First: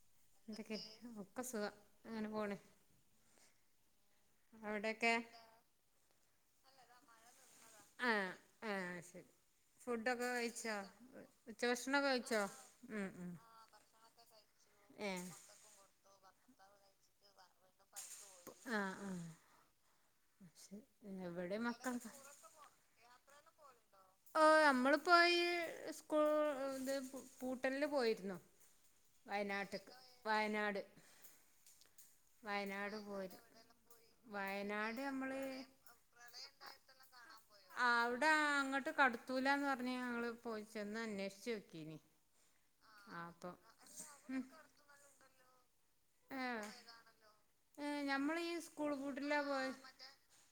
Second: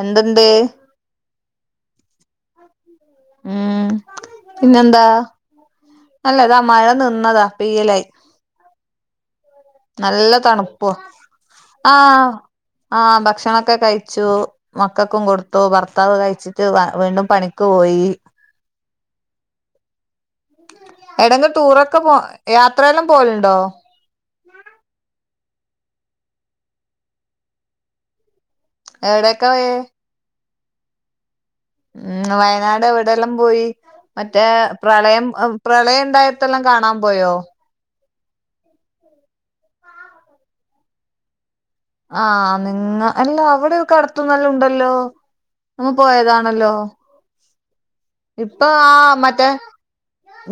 എന്തുണ്ട് എന്തൊക്കെ? ഒക്ക സുഖം. അങ്ങനെ പോണ്. ഉം. പിന്നെന്താ? അവിടെയൊക്കെ അല്ല ഇതാ മഴ നിന്നതാ പെയ്യല്. അഹ്. ഏഹ് അഹ്ശരി നല്ല തണുപ്പ ഉച്ചഭക്ഷണൊക്കെ ആഹാ കഴിച്ചോ ഉം ആഹാ ഉം ഭക്ഷണൊക്കെ കഴിച്ചു. മക്കൾക്കും ഏഹ് കൊടുത്തു ഭർത്താവ് കഴിച്ചിട്ട് വീണ്ടും പണിക്ക് പോയി. ആഹാ ആഹാ... ! എടെങ്കിലും ടൂറൊക്കെ പോ, യാത്രയെല്ലാം പോലുണ്ടോ? ആ നമ്മളിപോഈ സ്കൂൾ ഇത് പൂട്ടലില് പോയിരുന്നു. എവിടെയൊക്കെ പോയേ വയനാട്ടക്ക് വയനാട്. ഉം വയനാട് എവിടെയല്ലാം പോയി? മറ്റേ വയനാട് പ്രളയം നമ്മള് പ്രളയം ഉണ്ടായതെല്ലാം- കാണാൻ പോയോ? ആഹാ അവിടെ അങ്ങോട്ട് കടുത്തൂലന്ന് പറഞ്ഞു ഞങ്ങൾ പോയി ചെന്ന് അന്വേഷിചോക്കിന്. ആഹാ നിങ്ങ, എല്ലാ അവിടെക്കെ- ഉം കടുത്തുന്നല്ല ഉണ്ടല്ലോ. നമ്മ പോയതാണല്ലോ, ആഹ് ഞമ്മള് ഈ ഇപ്പോ സ്കൂൾ ആഹാ പൂട്ടിലാ മറ്റേ- പോയ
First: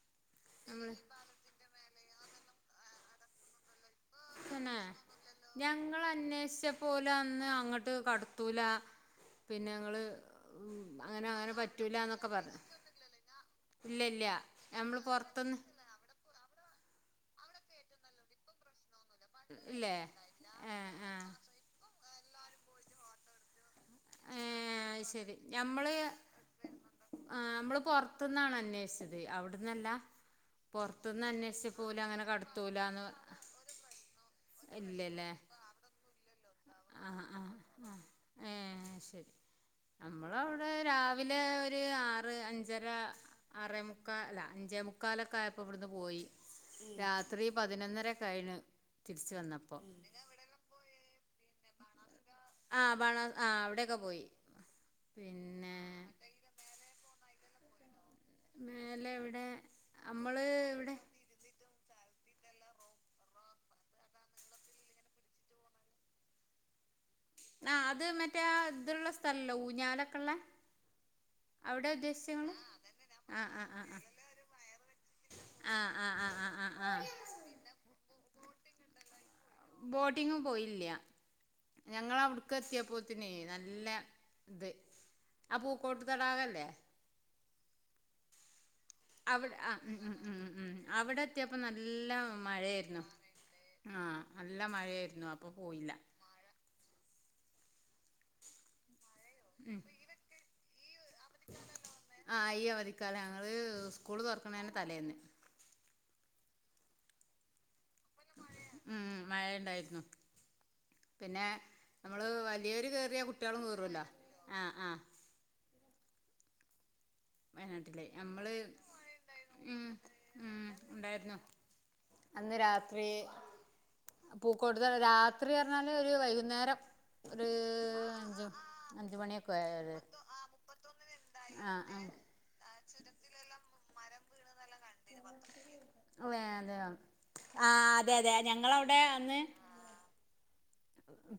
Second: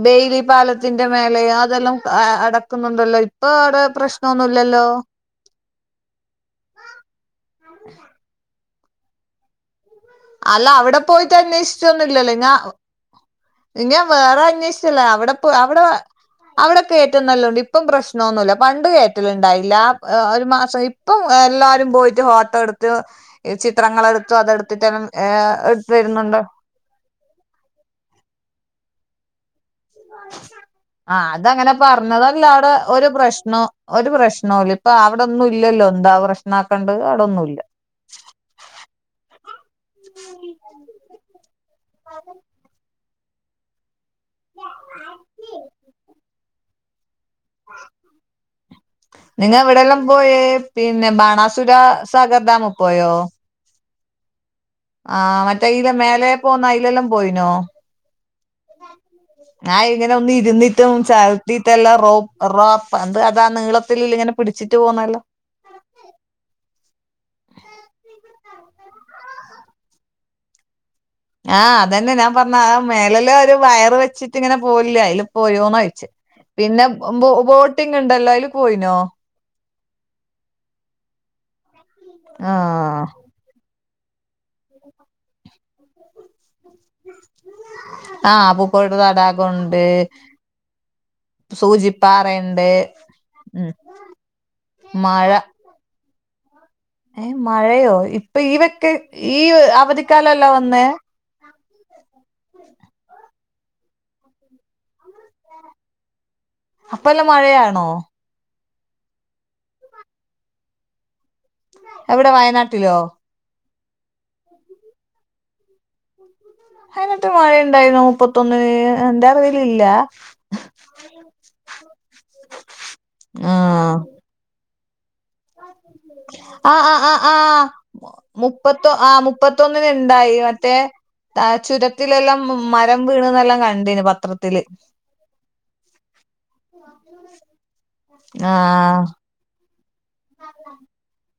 ബെയ്ലി നമ്മള് പാലത്തിന്റെ മേലേ, അതെല്ലാം അട- നടക്കുന്നുണ്ടല്ലോ ഇപ്പോ അവിടെ പ്രശ്നം ഒന്നും ഇല്ലല്ലോ. ഞങ്ങള അന്വേഷിച്ച പോല് അന്ന് അങ്ങോട്ട് കടത്തൂല, പിന്നെ ഞങ്ങള്- അല്ല അവിടെ അങ്ങനെ പോയിട്ട് അങ്ങനെ പറ്റൂല അന്വേഷിചോന്നില്ലല്ലോ എന്നൊക്കെ നിങ്ങ. പറഞ്ഞു ഇല്ല ഞാൻ ഇല്ല വേറെ ഞമ്മള് അന്വേഷിച്ചല്ലേ, അവിടെപ്പോ പൊറത്ത്ന്ന് അവിടെ, അവിടോക്കെയറ്റ നല്ലോണ്ട് ഇപ്പം പ്രശ്നോന്നുമല്ല പണ്ട് കേയറ്റ- ല് ഉണ്ടായില്ല ഇല്ലേ ഒരു മാസം ഏഹ് ഇപ്പം, ആഹ് എല്ലാരും പോയിട്ട് ഹോട്ടല് എടുത്ത്- ചിത്രങ്ങൾ എടുത്തു അതെടുത്തിട്ടെല്ലാം എടുത്ത് വരുന്നുണ്ട്. ആഹാ നമ്മള് പുറത്തന്നാണ് അന്വേഷിച്ചത് അവിടന്നല്ല. ആഹാ അതങ്ങനെ അങ്ങനെ പറഞ്ഞതല്ല അവിടെ കടത്തൂലാന്ന് ഒരു പ്രശ്നോം- ഒരു പ്രശ്നല്ല ഇപ്പോ ഇല്ലല്ലേ അവിടൊന്നും ഇല്ലല്ലോ എന്ത പ്രശ്നമാക്കേണ്ടത്? അവിടൊന്നും ഇല്ല. ഉം.. ! ആഹാ ശരി... ! നമ്മള് അവിടെ രാവിലെ ഒരു ആറ്, അഞ്ചര- അറേമുക്കാൽഅല്ല അഞ്ചേ- മുക്കാലൊക്കെ ആയപ്പോ ഇവിടുന്ന് പോയി. രാത്രി പതിനൊന്നര കഴിഞ്ഞ് തിരിച്ച് നിങ്ങ വന്നപ്പോ. എവിടെയെല്ലാം പോയേ പിന്നെ ബാണാസുര സാഗർ ഡാംമി പോയോ? ആഹാ അവിടെയൊക്കെ പോയി. ആഹാ മറ്റേ പിന്നെ ഇല്ലേ മേലേപോന്ന- അലെല്ലാം പോയിനോ? മേലെ ഇവിടെ നമ്മള് ഇവിടെ [unintelligible] ഇത്തെല്ലാം റോ റോപ്പ് എന്ത് അതാ നീളത്തി ഇങ്ങനെ പിടിച്ചിട്ട് പോകുന്നല്ലാം. ആഹാ അത് മറ്റേ ഇത്ള്ള സ്ഥലല്ലോ ഊഞ്ഞാലൊക്കെ ഉള്ള. ആഹ് അതന്നെ ഞാൻ പറഞ്ഞ ആഹാ മേല് ആഹ് ഒരു ആഹ് വയറ് വെച്ചിട്ട് ഇങ്ങനെ പോവില്ല അതില് ആഹ് ആഹ് ആഹ് പോയോന്ന ചോദിച്ചേ? ആഹ് ആഹ് ആഹ് പിന്നെ ആഹ് ആഹ് ബോട്ടിങ് ഉണ്ടല്ലോ അതിൽ പോയിനോ? ബോട്ടിങ്ങും പോയില്ല ഞങ്ങള് ആ അവിടേക് എത്തിയപ്പത്തിനെ നല്ല- ഇത് ആഹാ പൂകോട്ട്ത്തടാകല്ലേ! ആഹാ.... ! അവിടെ ആഹാ ഉം ഉം ഉം ഉം... അവിടെ എത്തിയപ്പ നല്ല സൂചിപ്പാറയുണ്ട് മഴായിരുന്നു. ഉം ആഹാ നല്ല മഴായിരുന്നു മഴ അപ്പോ പോയില്ല. ഏ മഴയോ ഇപ്പോ ഈവൊക്കെ ഈ അവധിക്കാലല്ലേവന്നെ. ആഹാ അയ്യ അവധിക്കാല ഞങ്ങള് സ്കൂള് തുറക്കണന്റെതലേന്ന്. അപ്പല്ലാം മഴയാണോ? ഉം മഴ ഉണ്ടായിരുന്നു. പിന്നെ നമ്മൾ എവിടെ വലിയവര് വയനാട്ടിലോ കേറിയ കുട്ടികളും കേറുല്ലോ ആഹാ ആഹാ... ! [inaudible] അതിനന്ന് മഴ ഉണ്ടായിരുന്നോ വയനാട്ടില് നമ്മള് മുപ്പത്തിഒന്നിന്? എന്റെ അറിവിലില്ല. ഉം ഉം ഉണ്ടായിരുന്നു അന്ന് രാത്രി ആഹ് പൂക്കോട്ട്തടാ രാ- രാത്രി പറഞ്ഞാല് ഒരു ആ വൈകുന്നേരം, ആ ആ ആ ഒരു അഞ്ച് മുപ്പത്തൊ ആ അഞ്ച്- മണിയൊക്കെ മുപ്പത്തൊന്നിന് ആയി. ഉണ്ടായി മറ്റേ ആഹാ ചുരത്തിലെല്ലാം മരം വീണന്നെല്ലാം കണ്ടിന് പത്രത്തില്. വേ അതേയോ ആ അതെ അതെ അതെ ആഹ് ഞങ്ങളവിടെ അന്ന്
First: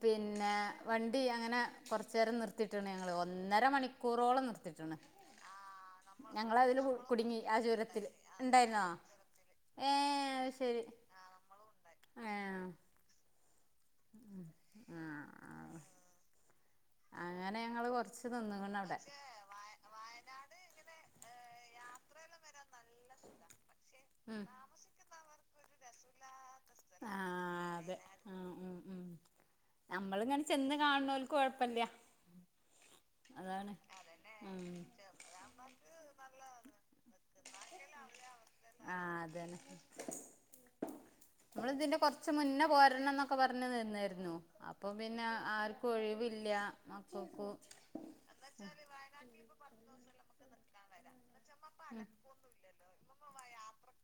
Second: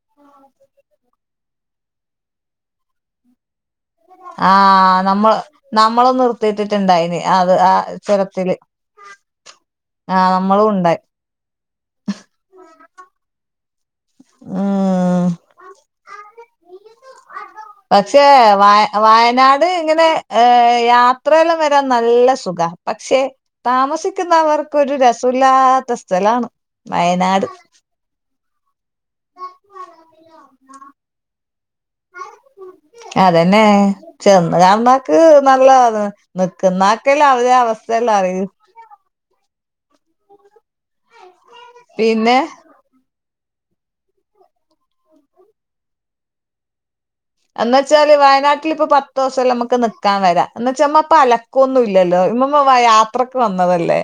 പിന്നെ വണ്ടി അങ്ങനെ കുറച്ചേരം നിർത്തിയിട്ട്ണ് ഞങ്ങൾ ഒന്നര മണി കൂറോളം നിർത്തിട്ട്ണ് ആഹ് നമ്മള് നമ്മളും ഞങ്ങള് അതില് നിർത്തിയിട്ടിട്ടുണ്ടായിന് കുടുങ്ങി അത് ആ ചുരത്തില് ഇണ്ടായിരുന്നോ ഏ ആഹ് അത് നമ്മളും ശരി ഉണ്ടായി ഏ ഉം ഉം ആഹ ആഹ അങ്ങ പക്ഷേ വ വയനാട് ഇങ്ങനെ ഏ യാത്രയെല്ലാം വരാൻ നല്ല സുഖാ പക്ഷെ ഉം താമസിക്കുന്നവർക്കരു രസമില്ലാത്ത സ്ഥലാണ് വയനാട് ആഹ് അതെ ആ ഉം ഉം നമ്മള് ഇങ്ങനെ ചെന്ന് കാണുന്നോല്ക്ക് കൊഴപ്പല്ല്യ അതെന്നെ ചെന്ന് ഉം കാണുന്നോൽക്ക് നല്ലതാണ് നിക്കുന്നാക്കെല്ലെ അവടെ അവസ്ഥയല്ലാം അറിയൂ ആ അതന്നെ പിന്നെ ക്കെ പറഞ്ഞു നിന്നായിരുന്നു അപ്പൊ പിന്നെ ആർക്കും ഒഴിവില്ല. മ എന്ന് വച്ചാല് വയനാട്ടിൽ ഇപ്പൊ പത്ത് ദിവസംല്ലം നമുക്ക് നിക്കാൻ വരാ എന്ന വച്ചാ പ്പ അല ഒന്നുല്ലല്ലോ ഇമ്മമ്മ യാത്രക്ക് വന്നതല്ലേ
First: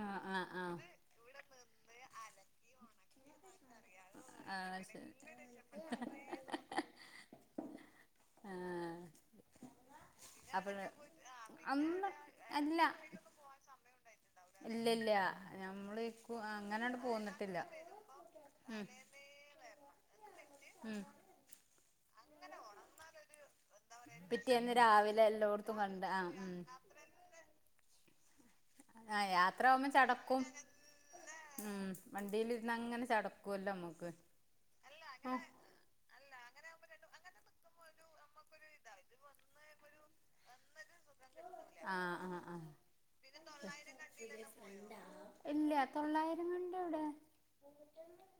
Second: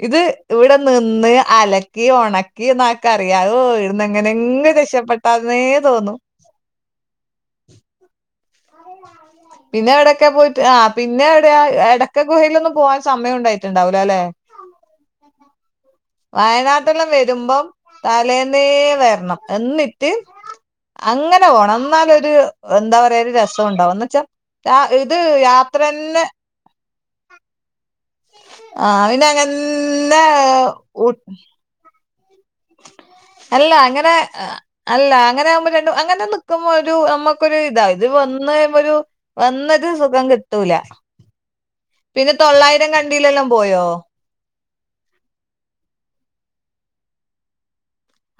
ആഹ് ഇത് ആഹ് ഇവിടെ ആഹ് നി ന്ന് അലക്കി ഒണക്കി ന കറിയാലോ ഇടന്ന് എങ്ങനെകിലു ആഹ് ശരി രക്ഷപ്പെട്ടാന്നേ തോന്നു ആഹ പിന്നെ എവിടയൊക്കെ പോയിട്ട് ആ പിന്നെ എവിടെയാ അമ്മ എടക്ക ഗുഹയിലൊന്നും പോവാൻ സമയം ഉണ്ടായിട്ടുണ്ടാവൂലലേ ഇല്ല ഇല്ല ഞമ്മള്ക്ക്‌ അങ്ങനെയണ്ട് വയനാട്ടെല്ലാം പോന്നിട്ടില്ല. വരുമ്പം തലേന്നേ ഉം വരണം എന്നിട്ട് ഉം അങ്ങനെ പോണം ന്നാലേ ഒരു എന്താ പറയാ ഒരു രസ സണ്ടാവു ന്ന് പിറ്റേന്ന് വെച്ചാ ഇത് രാവിലെ എല്ലോട്ത്തും കണ്ട് യാത്രന്നെ ആഹ് ഉം ആ പിന്നെ യാത്ര ആവുമ്പോം അങ്ങന്നെ ചടക്കും ഉം വണ്ടിയില് അല്ല അങ്ങനെ അല്ല അങ്ങനെ ആകുമ്പോ രണ്ടും അങ്ങനെ നി ക്കുമ്പോ ഒരു നമുക്കൊരു ഇതാ ഇത് വന്നകഴിമ്പോ ഒരു വന്നത് സുഖം കിട്ടൂല. ആഹ് പിന്നെ ആഹ് ആഹ് തൊള്ളായിരം കണ്ടിയിലെല്ലാം പോയോ ഇല്ല തൊള്ളായിരം കണ്ടി എവിടെയാ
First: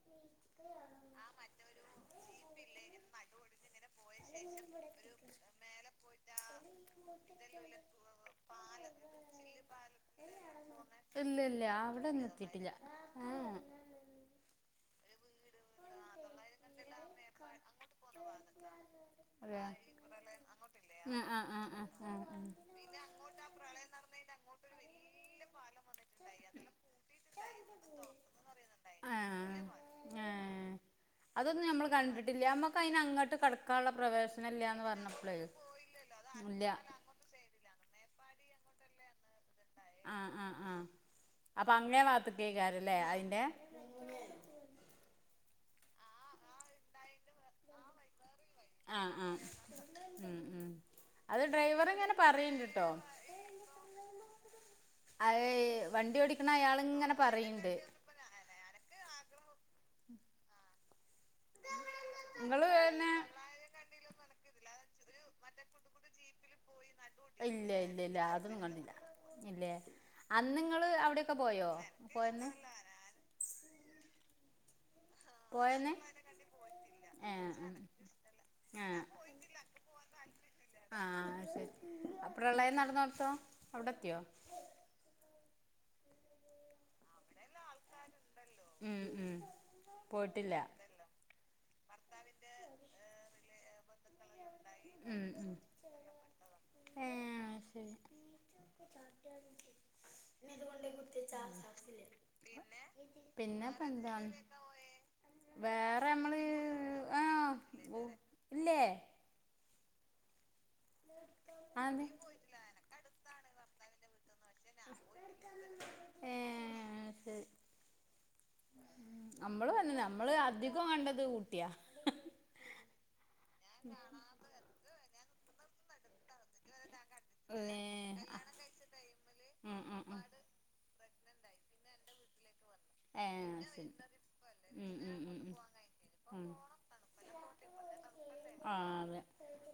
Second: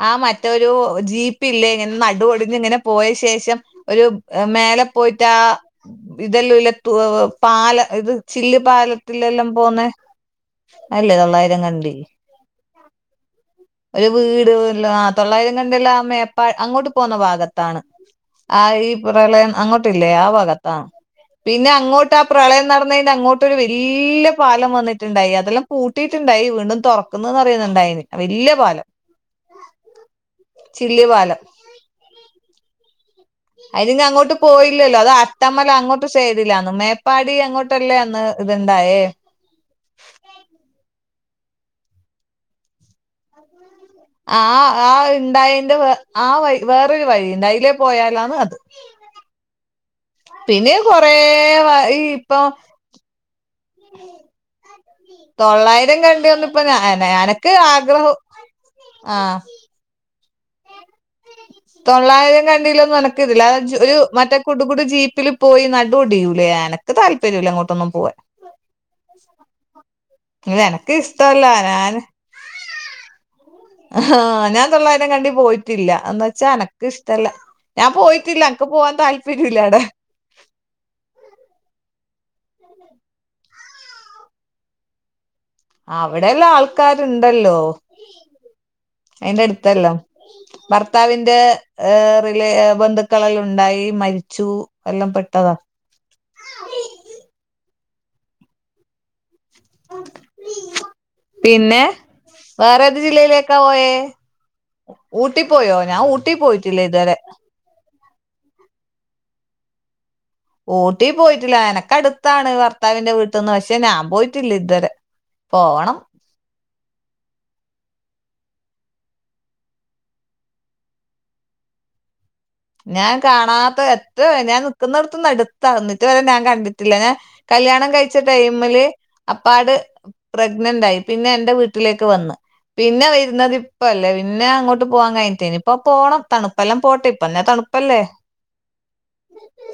ആ മറ്റൊരു ജീപ്പില്ലേ ഇങ്ങനെ നടുവൊടിഞ്ഞു ഇങ്ങനെ പോയ ശേഷം ഒരു മേലെ പോയിട്ട് ആ ഇതെല്ലാം ഇല്ലു തു പാല ഇത് ചില്ല് പാലത്തിലെല്ലാം പോന്നെ അല്ലേ ഇല്ല തൊള്ളായിരം ഇല്ല കണ്ടി അവിടെ എത്തിയിട്ടില്ല ഒരു വീട്ല്ല ആ തൊള്ളായിര കണ്ടില്ല മേപ്പാ അങ്ങോട്ട് പോകുന്ന ഭാഗത്താണ് ആ ഈ പ്രളയം അങ്ങോട്ടില്ലേ ആ ഭാഗ ആ പിന്നെ അങ്ങോട്ട് ആ പ്രളയം നടന്നതിന്റെ അങ്ങോട്ടരു വലിയ പാലം വന്നി ണ്ടായി അതെല്ലാം പൂട്ടിയിട്ടുണ്ടായി വീണ്ടും തുറക്കുന്നു അറിയുന്നുണ്ടായിന് വലിയ പാലം. ആ ആ ചില്ല് പാലം അതൊന്നും നമ്മൾ കണ്ടിട്ടില്ല നമ്മക്ക് അയിന്ങ്ങട്ട് അയിന് ഇജ് അങ്ങോട്ട് പോയില്ലല്ലോ അത് അട്ടമല് അങ്ങോട്ട് സൈഡിലാന്ന് മേ അത് പ്പാടി അങ്ങോട്ടല്ലേ അന്ന് ഇത്ണ്ടായേ ആ ആ ആ അപ്പൊ അങ്ങേ ബാത്ത്കേക്കാരല്ലേ അയിന്റെ [inaudible] ആ ആ ഇണ്ടായന്റെ വേ ആ വഴി വേറൊരു വഴി ഉണ്ട് അതിലെ പോയാലാണ് അത്. ആ ആ ഉം ഉം പിന്നെ കൊറ അത് ഡ്രൈവർ വയി ഇങ്ങനെ പ്പൊ. പറയണ്ട് ട്ടോ അത് തൊള്ളായിരം വണ്ടി കണ്ട് ഓടിക്കണ ഒന്നുപ്പൊ അന അയാളിങ്ങനെ അനക് പറയ്ണ്ട് ആഗ്രഹം ആഹ് തൊള്ളായിരം ഇങ്ങള് കണ്ടിലൊന്നും പിന്നെ അനക്ക്ല്ല [unintelligible] ഒരു മറ്റ കുടു കുടു ജീപ്പില് പോയി നടുഒടിയൂലേ ആന ഇല്ല ഇല്ല ഇല്ല ല്ലാ ന്നും കണ്ടില്ല ല്ലേ അന്ന് ഇത് ങ്ങള് എനക്ക് അവിടെയൊക്കെ ഇഷ്ടല്ല പോയോ ഞാൻ പോയന്ന് ഹാ ഞാൻ തൊള്ളായിരം കണ്ടി പോയിട്ടില്ല പോയന്ന് എന്ന് വച്ചാ എനക്ക് ഇഷ്ടല്ല. ഏഹ് ഉം ഞാൻ പോയിട്ടില്ല എനക്ക് പോവാൻ ഏഹ് താല്പര്യം ല്ല അവടെ. ആഹ് ശരി അ പ്രളയം നടന്നപ്പോ അവിടെ എത്തിയോ അവിടെയല്ലാം ആൾ [unintelligible] ഉം ഉം അയിന്റെ ടുത്തെല്ലാം പോയിട്ടില്ല ബർ ഭർത്താവിന്റെ റിലെഎ ബന്ധുക്കളെല്ല ണ്ടായി മരിച്ചു. എല്ലാം ഹ് ഹ് പെട്ടതാ ഏ ആഹ് ശെരി പിന്നെ വേറെ ഏത് ജില്ലയിലേക്കാ പോയേ പിന്നെപ്പന്ത ഊട്ടി പോയോ ഞാൻ വേറെ ഊട്ടി മ്മള് പോയിട്ടില്ല ഇതുവരെ ആഹ് ല്ലേ. ഊട്ടി പോയിട്ടില്ല. എനക്ക് അതെ അടുത്താണ് ഭർത്താവിന്റെ വീട്ടിന്ന്. പക്ഷെ ഞാൻ പോയിട്ടില്ല. ഇതുവരെ പോണം. ഏഅഹ് ശരി നമ്മള് വനിന്ന് ണ് നമ്മള് അധികം കണ്ടത് ഊട്ടിയാ. ഞാൻ കാണാത്ത എത്ര. ഞാൻ നിക്കുന്നേട്ത്ത്ന്ന് എട് തന്നിട്ട് വരെ ഞാൻ കണ്ടിട്ടില്ല ഞ ഏ കല്യാണം കയിച്ച ടൈമില് അപ്പാട് ഉം ഉം ഉം പ്രഗ്നന്റായി പിന്നെ എൻറെ വീട്ടിലേക്ക് വന്ന് പിന്നെ ഏ ശരി വരന്നതിപ്പല്ലേ പിനഅങ്ങോട്ട് ഉം പോവാൻ ഉം ഉം കഴിഞ്ഞട്ടേനി ഇപ്പൊ പോണം ഉം ഉം തണുപ്പെല്ലാം പോട്ടെ. [unintelligible] തണുപ്പല്ലേ ആ അതെ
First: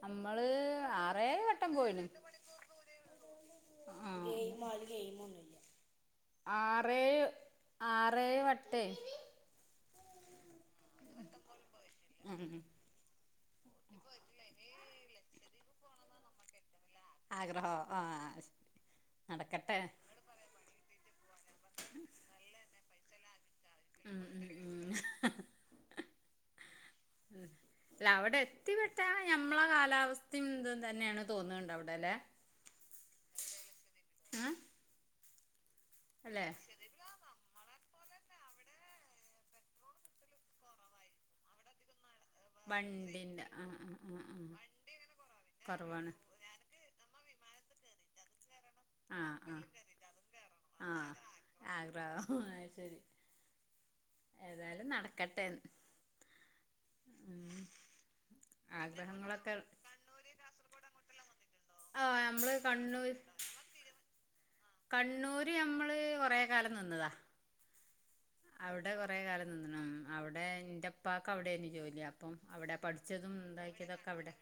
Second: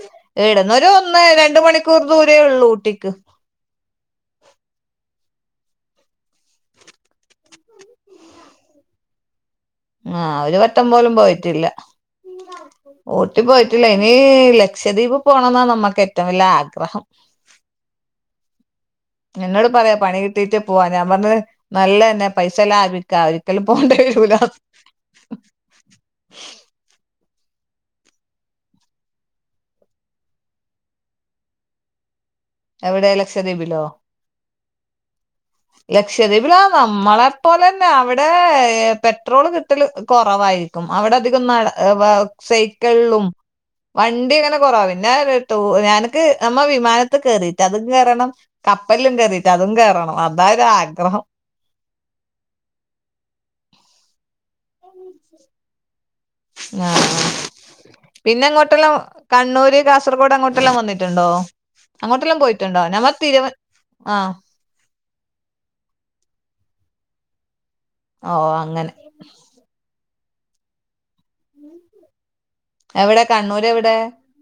നമ്മള് ഈടുന്നൊരു ആറേഴ് ഒന്നരണ്ട് മണിക്കൂർ ദൂര ഇതേ ഉള്ളൂ ഊട്ടിക്ക്. ആഹ് ആറേയ് ആറേയ് വട്ടെ ആഹ് ഒരു വട്ടം പോലും പോയിട്ടില്ല. ഹ്മ്മ്ഹ്മ്മ് ഊട്ടി പോയിട്ടില്ല. ഇനി ലക്ഷദ്വീപ് പോണംന്നാ നമ്മുക്ക് ഏറ്റവും വല്ല്യ ആഗ്രഹം. ആഗ്രഹോ ആഹ് എന്നോട് പറയാ പണി കിട്ടീട്ട് പോവാ ഞാൻ പറഞ് നല്ലന്നെ പൈസ ലാഭിക്കാ ഒരിക്കലും പോണ്ട മ് മ് ആഹ് [inaudible] [unintelligible] അല്ല അവിടെ എത്തിപ്പെട്ട ഞമ്മളെ കാലാവസ്ഥയും തും തന്നെയാണ്. തോന്നുന്നുണ്ട് അവിടെ ല്ലെ എവിടെ ലക്ഷദ്വീപിലോ? ഏ അല്ലെ ലക്ഷദ്വീപിലാ നമ്മളെ പോലന്നെ അവിടെ പെട്രോള് കിട്ടല് കൊറവായിരിക്കും അവിടെ അധികം [unintelligible] സൈക്കള്ളും വണ്ടിന്റെ ആ ആ ആ വണ്ടി അങ്ങനെ ആ കൊറവ പിന്നെതു കുറവാണ് എനക്ക്. നമ്മള് വിമാനത്ത് കേറീട്ട്ല്ലാ അതും കേയറണം കപ്പല്ലും കേറിറ്റ്ല്ലാ അതും കോറണം അ. ആഹ് ആഗ്രഹോ അഹ് ശരി. ഏതായാലും നടക്കട്ടെന്ന് ഉം പിന്നെങ്ങോട്ടെല്ലാം ആഗ്രഹങ്ങളൊക്കെ കണ്ണൂര് കാസർഗോഡ് അങ്ങോട്ടെല്ലാം വന്നിട്ടുണ്ടോ ആ അങ്ങോട്ടെല്ലാം നമ്മള് പോയിട്ടുണ്ടോ കണ്ണൂർ ഞമ്മ തിരുവ ആ കണ്ണൂര് നമ്മള് കൊറേ കാലം നിന്നതാ ഓ അങ്ങനെ അവിടെ കൊറെ കാലം നിന്ന്ണം. അവിടെ ഇന്റെ പ്പാക്ക് അവിടെ ന് ജോലി. അപ്പം അവിടെ എവിടെ പഠിച്ചതും. കണ്ണൂര് എവിടെ താക്കാക്കിയതൊക്കെ അവിടെ.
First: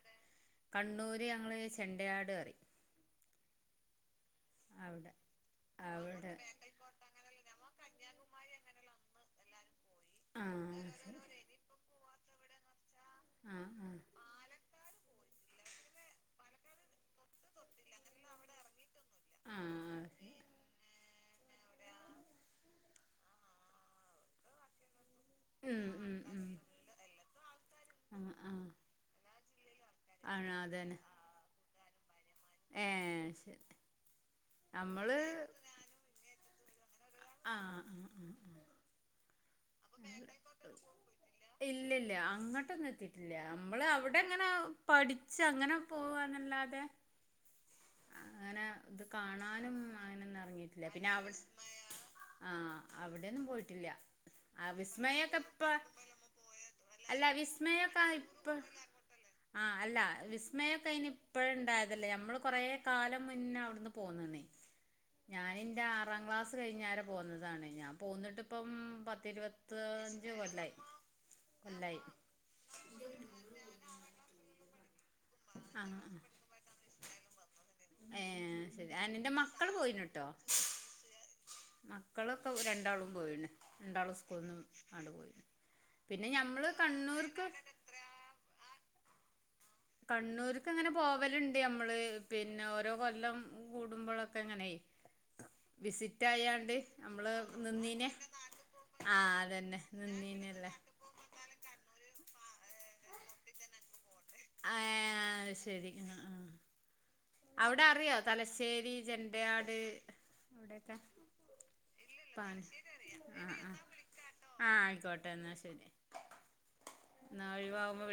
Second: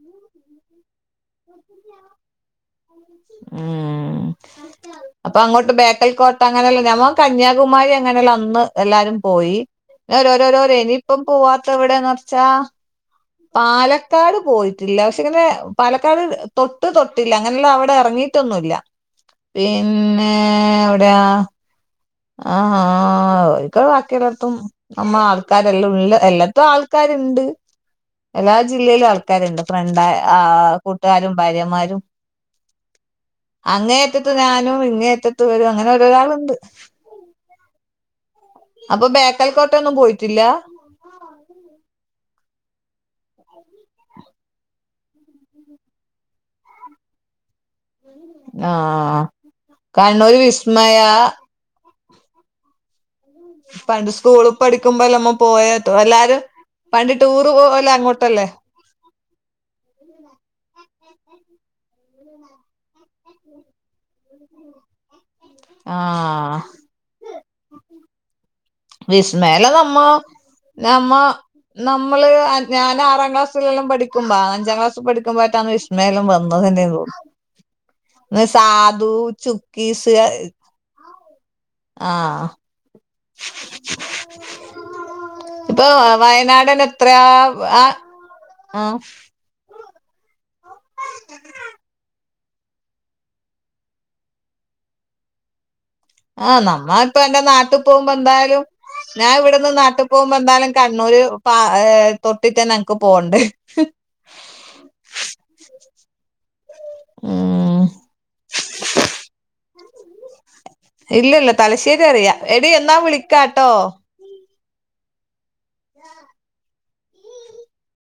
കണ്ണൂര് ഞങ്ങൾ ചെണ്ടയാട് പറയും. ഉം അവിടെ അപ്പൊ അങ്ങോട്ട് ബേക്കൽ അവിടെ കോട്ട അങ്ങനെല്ല ഞമ്മ. കന്യാകുമാരി അങ്ങനെയുള്ള അന്ന് എല്ലാരും പോയി ഓരോരോരോര ആഹ് ഇനിയിപ്പം ശരി പോവാത്ത എവിടെന്ന്ച്ചാ ആഹ് ആഹ് പാലക്കാട് പോയിട്ടില്ല പക്ഷെ ഇങ്ങനെ പാലക്കാട് തൊട്ട് തൊട്ടില്ല അങ്ങനെല്ല അവിടെ ഇറങ്ങിട്ടൊന്നുമല്ല ആഹ് പിന്നെ ശരി എവിടെയാ ആഹ ആ ഒക് ബാക്കില്ലത്തും നമ്മ ആ ഉം ആൾക്കാരല്ലാം ഉള്ള ഉം ഉം എല്ലാത്തും ആൾക്കാരുണ്ട് ആഹ് എല്ലാ ആഹ് ജില്ലയിലും ആൾക്കാ ആക്കാരുണ്ട് ഫ്രണ്ട് ആ ആണോ അതന്നെ കൂട്ടുകാരും ഭാര്യമാരും ഏഹ് ശരി അങ്ങേയറ്റത്ത് ഞാനും നമ്മള് ഇങ്ങേയറ്റത്തിവരും അങ്ങനെ ഓരോരാളുണ്ട് ആഹ് ആഹ് അപ്പൊ ബേക്കൽക്കോട്ട [unintelligible] ഇല്ല ഇല്ല അങ്ങോട്ടൊന്നും എത്തിട്ടില്ല അമ്മള് അവിടെങ്ങനെ പഠിച്ച് അങ്ങനെ പോവാന്നല്ലാതെ അങ്ങനെ ആ ത് കാണാനും കണ്ണൂര് അങ്ങനൊന്നും എറങ്ങിട്ടില്ല വിസ്മയ പിന്നെ അവിടെ ആഹ് അവിടെന്നും പോയിട്ടില്ല്യ പണ്ട് സ്കൂളിൽ ആ പഠിക്കുമ്പോല്ലമ്മ വിസ്മയൊക്കെ ഇപ്പ പോയ എല്ലാരും പണ്ട് അല്ല ടൂറ് പോവല്ലേ വിസ്മയൊക്കെ അങ്ങോട്ടല്ലേ ഇപ്പൊ ആ അല്ല വിസ്മയൊക്കെ അയിനിപ്പഴ്ണ്ടായതല്ലേ നമ്മള് കൊറേ കാലം മുന്നേ അവ്ട്ന്ന് പോന്നെന്നേ. ഞാനെന്റെ ആ ആറാം ക്ലാസ് കയ്ഞ് [unintelligible] പോന്നതാണ് ഞാൻ പോന്നിട്ടിപ്പം വിസ്മയല്ല നമ്മ പത്തിരുപത്തഞ്ച്കൊല്ലായി നമ്മ നമ്മള് അ ഞാനാറാം ക്ലാസ്സിലെല്ലാം പഠിക്ക ക്കുമ്പ അഞ്ചാം ക്ലാസ്സി പഠിക്ക്മ്പോറ്റാണ് ആഹ് ആഹ് വിസ്മയെല്ലാം വന്നത് തന്നേന്ന്തോന്നും ഏഹ് ശരി ആ നിന്റെ മക്കള് ചുക്കീസ് പോയിനോട്ടോ ആ മക്കളൊക്കെ രണ്ടാളും പോയി രണ്ടാളു സ്കൂള്ന്നും അടെ പോയിന്ന് ഇപ്പൊ പിന്നെ ഞമ്മള് വയനാടൻ കണ്ണൂർക്ക് ആഹ് കണ്ണൂര്ക്ക്ങ്ങനെ പോവലുണ്ട് ഞമ്മള് പിന്നെ ഓരോ കൊല്ലം കൂടുമ്പളൊക്കങ്ങനേ വിസിറ്റ് ആഹ് ആയാണ്ട് നമ്മ ഇപ്പ നമ്മള് എന്റെ നാട്ടി നിന്നീനെ പോമ്പോ എന്തായാലും ആ ഞാ ഇവിട്ന്ന് അതന്നെ നാട്ടി പോമ്പ നിന്നീനല്ലേ എന്താലും കണ്ണൂര് പോം പ ഏഹ് തൊട്ടിട്ടന്നെനക്ക് പോണ്ടെ ആയ്ഹ് ശരി ആ ആ ഉം അവിടെ അറിയോ തലശ്ശേരി ചെണ്ടയാട് അവിടെക്കെ ഇല്ലില്ല തലശ്ശേരി അറിയാം എടി എന്നാ വിളിക്കാട്ടോ ആഹ് ആയിക്കോട്ടെന്നാ ശരി നാഴിവാകുമ്പോ